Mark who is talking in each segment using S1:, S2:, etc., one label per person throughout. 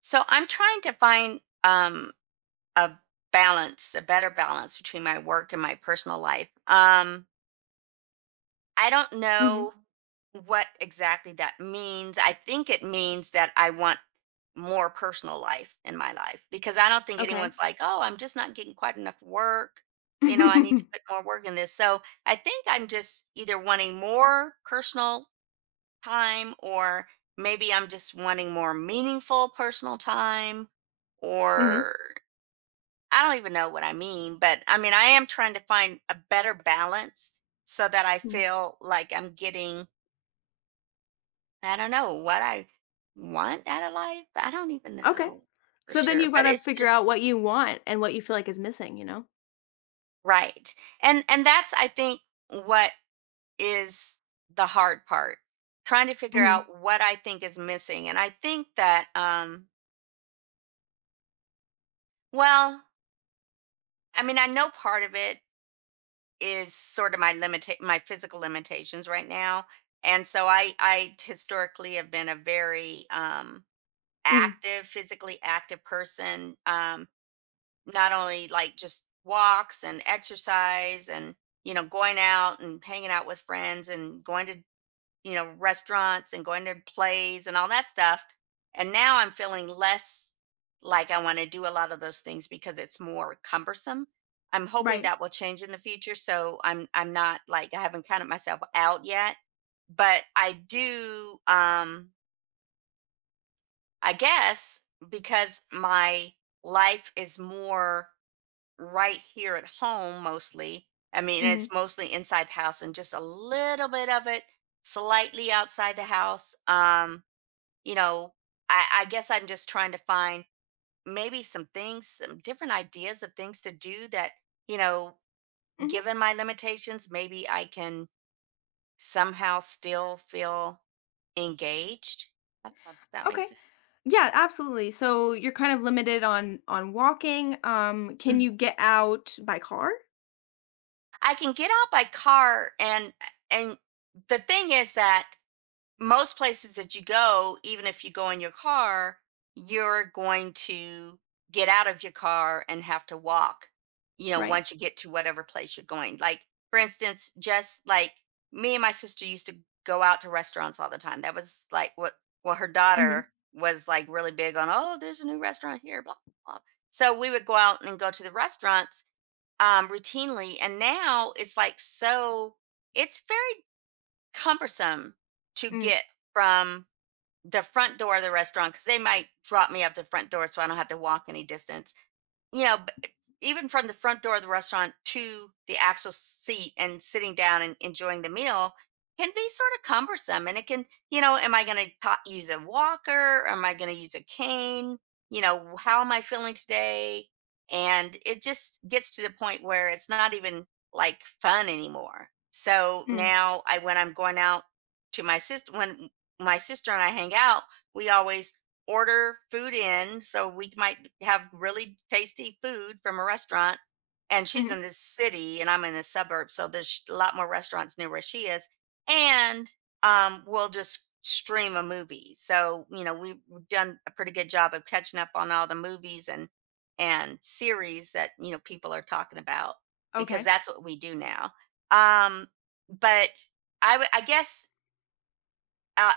S1: So I'm trying to find a balance, a better balance between my work and my personal life. I don't
S2: Mhm.
S1: know what exactly that means. I think it means that I want more personal life in my life because I don't think
S2: Okay.
S1: anyone's like, "Oh, I'm just not getting quite enough work." You know, I need to put more work in this. So I think I'm just either wanting more personal time or maybe I'm just wanting more meaningful personal time
S2: Mhm.
S1: or I don't even know what I mean, but I mean I am trying to find a better balance so that I
S2: Mm.
S1: feel like I'm getting I don't know what I want out of life. I don't even
S2: Okay.
S1: know for
S2: So then
S1: sure,
S2: you've
S1: but
S2: gotta
S1: it's
S2: figure
S1: just
S2: out what you want and what you feel like is missing, you know?
S1: right. And that's I think what is the hard part trying to figure
S2: Mhm.
S1: out what I think is missing. And I think that well, I mean, I know part of it is sort of my my physical limitations right now. And so I historically have been a very
S2: Mhm.
S1: active, physically active person. Not only like just walks and exercise and you know going out and hanging out with friends and going to you know, restaurants and going to plays and all that stuff. And now I'm feeling less like I want to do a lot of those things because it's more cumbersome. I'm hoping
S2: Right.
S1: that will change in the future. So I'm not like I haven't counted myself out yet, but I do I guess because my life is more right here at home mostly. I mean,
S2: Mhm.
S1: it's mostly inside the house and just a little bit of it slightly outside the house. You know, I guess I'm just trying to find maybe some things, some different ideas of things to do that, you know,
S2: Mhm.
S1: given my limitations, maybe I can somehow still feel engaged. I don't know if that
S2: Okay.
S1: makes sense.
S2: Yeah, absolutely. So you're kind of limited on walking. Can
S1: Mhm.
S2: you get out by car?
S1: I can get out by car and the thing is that most places that you go, even if you go in your car, you're going to get out of your car and have to walk, you know,
S2: Right.
S1: once you get to whatever place you're going. Like, for instance, just like me and my sister used to go out to restaurants all the time. That was like what, well, her
S2: Mhm.
S1: daughter was like really big on, oh, there's a new restaurant here, blah, blah. So we would go out and go to the restaurants routinely. And now it's like so, it's very cumbersome to
S2: Mm.
S1: get from the front door of the restaurant because they might drop me up the front door so I don't have to walk any distance you know, even from the front door of the restaurant to the actual seat and sitting down and enjoying the meal can be sort of cumbersome. And it can, you know, am I going to use a walker? Am I going to use a cane? You know, how am I feeling today? And it just gets to the point where it's not even like fun anymore. So
S2: Mm.
S1: now I, when I'm going out to my sister, when my sister and I hang out, we always order food in. So we might have really tasty food from a restaurant. And she's
S2: Mhm.
S1: in the city and I'm in the suburbs. So there's a lot more restaurants near where she is. And we'll just stream a movie. So, you know, we've done a pretty good job of catching up on all the movies and series that, you know, people are talking about because
S2: Okay.
S1: that's what we do now. Um, but I guess uh,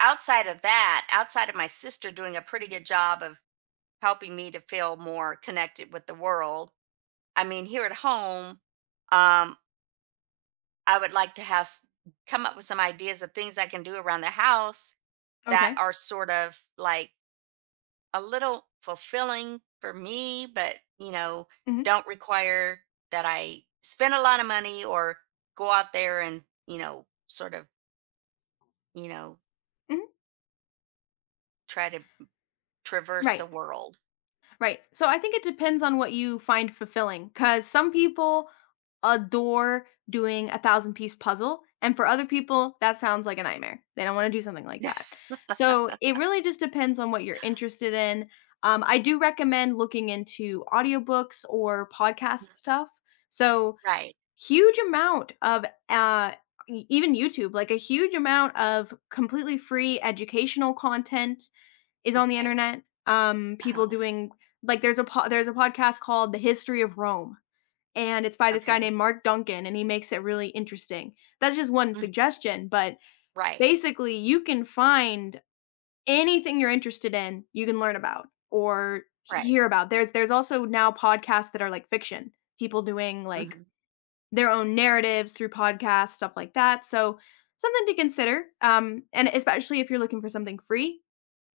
S1: outside of that, outside of my sister doing a pretty good job of helping me to feel more connected with the world, I mean, here at home, um, I would like to have come up with some ideas of things I can do around the house that
S2: Okay.
S1: are sort of like a little fulfilling for me, but you know,
S2: Mhm.
S1: don't require that I spend a lot of money or go out there and, you know, sort of, you know,
S2: Mhm.
S1: try to traverse
S2: Right.
S1: the world.
S2: Right. So I think it depends on what you find fulfilling because some people adore doing a thousand piece puzzle. And for other people, that sounds like a nightmare. They don't want to do something like that. So it really just depends on what you're interested in. I do recommend looking into audiobooks or podcast stuff. So,
S1: Right.
S2: huge amount of e- even YouTube, like a huge amount of completely free educational content is on the
S1: Right.
S2: internet. People
S1: Uh-huh,
S2: doing like there's a podcast called The History of Rome, and it's by this guy
S1: okay.
S2: named Mark Duncan, and he makes it really interesting. That's just one
S1: Mhm,
S2: suggestion, but
S1: right,
S2: basically, you can find anything you're interested in. You can learn about or
S1: right.
S2: hear about. There's also now podcasts that are like fiction. People doing like
S1: Mhm,
S2: their own narratives through podcasts, stuff like that. So something to consider. And especially if you're looking for something free,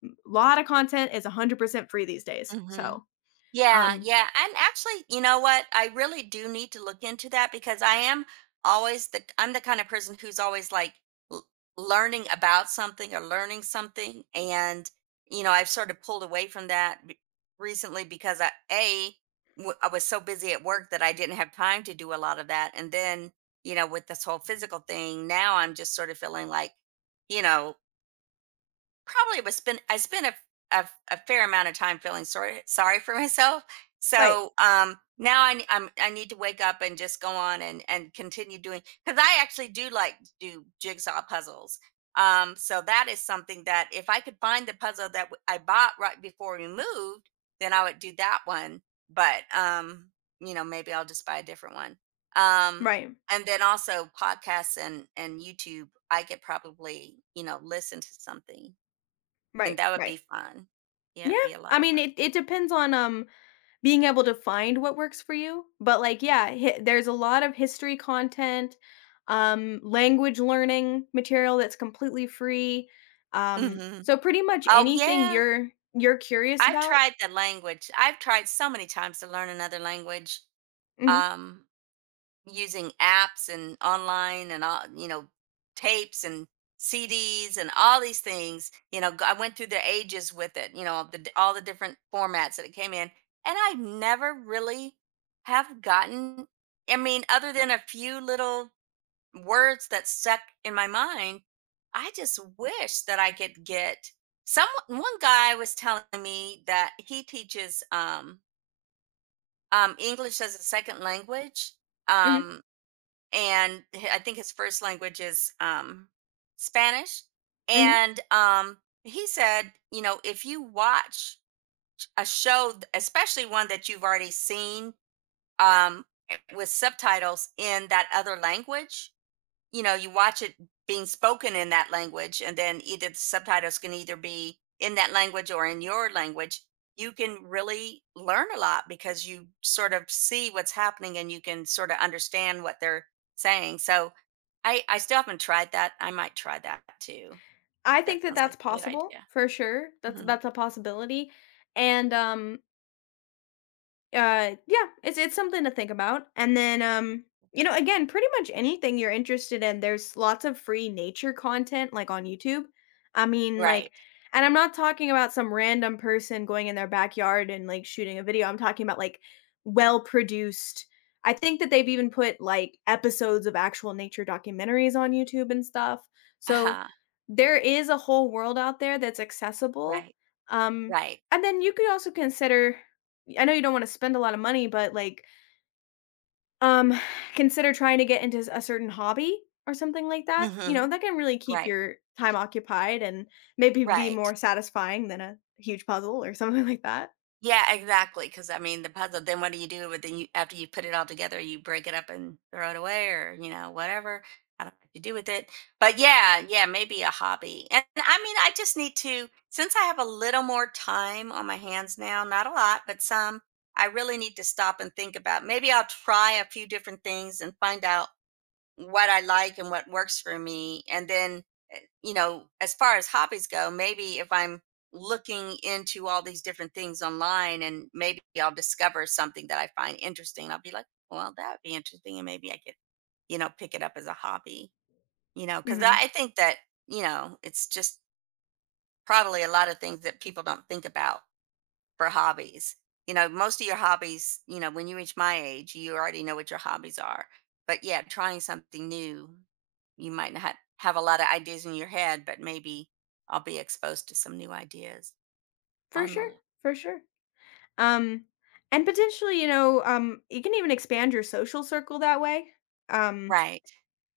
S2: a lot of content is 100% free these days.
S1: mhm. Yeah,
S2: Um
S1: yeah, and actually, you know what? I really do need to look into that because I am always the I'm the kind of person who's always, like, l learning about something or learning something, and, you know, I've sort of pulled away from that b recently because I A, w I was so busy at work that I didn't have time to do a lot of that, and then, you know, with this whole physical thing, now I'm just sort of feeling like, you know probably was been I spent a fair amount of time feeling sorry for myself.
S2: right.
S1: So, now I need to wake up and just go on and continue doing because I actually do like to do jigsaw puzzles. So that is something that if I could find the puzzle that I bought right before we moved, then I would do that one. But you know, maybe I'll just buy a different one. Um,
S2: Right.
S1: and then also podcasts and YouTube, I could probably you know listen to something and
S2: Right.
S1: that would be
S2: Right.
S1: fun. Yeah,
S2: Yeah.
S1: it'd be a
S2: I
S1: lot of
S2: mean,
S1: fun.
S2: it depends on being able to find what works for you, but like yeah, hi there's a lot of history content, language learning material that's completely free.
S1: Mhm.
S2: So pretty much
S1: Oh,
S2: anything
S1: yeah.
S2: you're curious
S1: I've
S2: about.
S1: tried the language. I've tried so many times to learn another language,
S2: Mhm.
S1: um, using apps and online and all, you know, tapes and CDs and all these things. You know, I went through the ages with it, you know, all the different formats that it came in. And I never really have gotten, I mean, other than a few little words that stuck in my mind. I just wish that I could get some one guy was telling me that he teaches English as a second language.
S2: Mhm.
S1: Um and I think his first language is Spanish.
S2: Mhm.
S1: And he said, you know, if you watch a show, especially one that you've already seen um with subtitles in that other language, you know, you watch it being spoken in that language, and then either the subtitles can either be in that language or in your language, you can really learn a lot because you sort of see what's happening and you can sort of understand what they're saying. So I still haven't tried that. I might try that too.
S2: I
S1: That
S2: think that
S1: sounds like
S2: that's
S1: a good idea.
S2: possible for sure. That's
S1: Mhm.
S2: that's a possibility. And uh, yeah, it's something to think about. And then you know, again, pretty much anything you're interested in, there's lots of free nature content like on YouTube. I mean, like
S1: Right.
S2: and I'm not talking about some random person going in their backyard and like shooting a video. I'm talking about like well produced. I think that they've even put like episodes of actual nature documentaries on YouTube and stuff.
S1: Uh
S2: So
S1: huh.
S2: there is a whole world out there that's accessible.
S1: Right.
S2: Um,
S1: Right.
S2: and then you could also consider I know you don't wanna spend a lot of money, but, like, um, consider trying to get into s a certain hobby or something like that, you
S1: Hmm.
S2: know, that can really keep
S1: Right.
S2: your time occupied and maybe be
S1: Right.
S2: more satisfying than a huge puzzle or something like that.
S1: Yeah, exactly. Because I mean, the puzzle. Then what do you do with then you after you put it all together? You break it up and throw it away, or you know, whatever. I don't know what you do with it. But yeah, yeah, maybe a hobby. And I mean, I just need to since I have a little more time on my hands now. Not a lot, but some. I really need to stop and think about. Maybe I'll try a few different things and find out what I like and what works for me. And then, eh, you know, as far as hobbies go, maybe if I'm looking into all these different things online and maybe I'll discover something that I find interesting, I'll be like, well, that would be interesting. And maybe I could, you know, pick it up as a hobby, you know, because I
S2: Mhm.
S1: I think that, you know, it's just probably a lot of things that people don't think about for hobbies. You know, most of your hobbies, you know, when you reach my age, you already know what your hobbies are. But yeah, trying something new, you might not have a lot of ideas in your head, but maybe I'll be exposed to some new ideas
S2: For sure,
S1: online.
S2: for sure. Um, and potentially, you know, you can even expand your social circle that way. Um
S1: Right.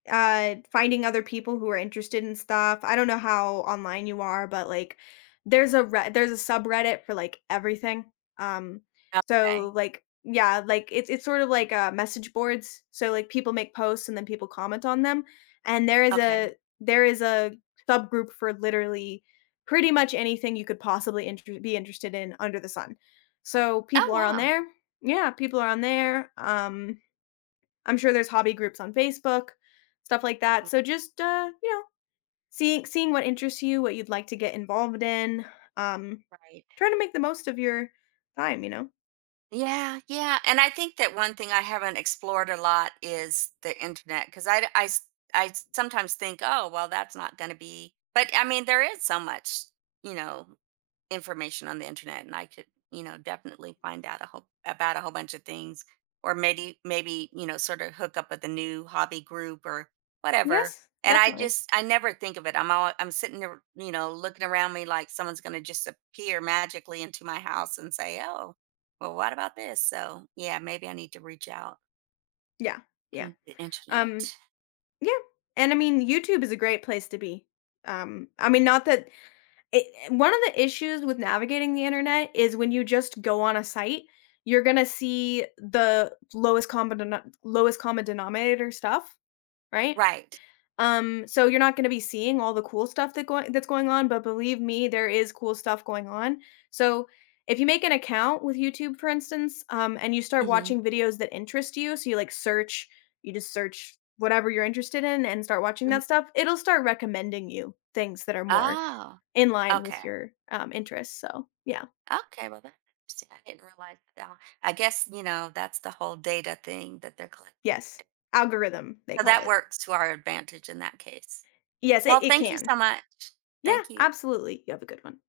S2: Finding other people who are interested in stuff. I don't know how online you are, but, like, there's a subreddit for, like, everything. Um,
S1: Okay.
S2: so, like yeah, like, it's sort of like, message boards. So, like, people make posts and then people comment on them, and there is
S1: Okay.
S2: a there is a subgroup for literally pretty much anything you could possibly inter be interested in under the sun. So,
S1: Oh,
S2: people are on
S1: wow.
S2: there. Yeah, people are on there, I'm sure there's hobby groups on Facebook, stuff like that.
S1: Mm,
S2: So just you know, seeing what interests you, what you'd like to get involved in, um,
S1: right.
S2: trying to make the most of your time, you know.
S1: Yeah. Yeah. And I think that one thing I haven't explored a lot is the internet because I sometimes think, oh, well, that's not going to be, but I mean, there is so much, you know, information on the internet and I could, you know, definitely find out a whole about a whole bunch of things or maybe, you know, sort of hook up with a new hobby group or whatever.
S2: Yes,
S1: And I
S2: definitely.
S1: just I never think of it. I'm all I'm sitting there, you know, looking around me like someone's gonna just appear magically into my house and say, oh, well, what about this? So yeah, maybe I need to reach out
S2: Yeah, yeah.
S1: to the
S2: Um,
S1: internet.
S2: yeah. And I mean, YouTube is a great place to be. I mean, not that it, one of the issues with navigating the internet is when you just go on a site, you're gonna see the lowest lowest common denominator stuff, right?
S1: Right.
S2: So you're not gonna be seeing all the cool stuff that going that's going on, but believe me, there is cool stuff going on. So if you make an account with YouTube, for instance, and you start
S1: Hmm.
S2: watching videos that interest you, so you like search, you just search whatever you're interested in and start watching that stuff, it'll start recommending you things that are more
S1: Oh,
S2: in line
S1: okay.
S2: with your interests. So yeah,
S1: Okay, well, that's interesting. I didn't realize that. I guess, you know, that's the whole data thing that they're collecting.
S2: yes, algorithm they
S1: So
S2: call
S1: that
S2: it.
S1: works to our advantage in that case.
S2: Yes,
S1: Well,
S2: it
S1: thank you
S2: can.
S1: so much.
S2: Yeah,
S1: Thank you.
S2: absolutely. You have a good one.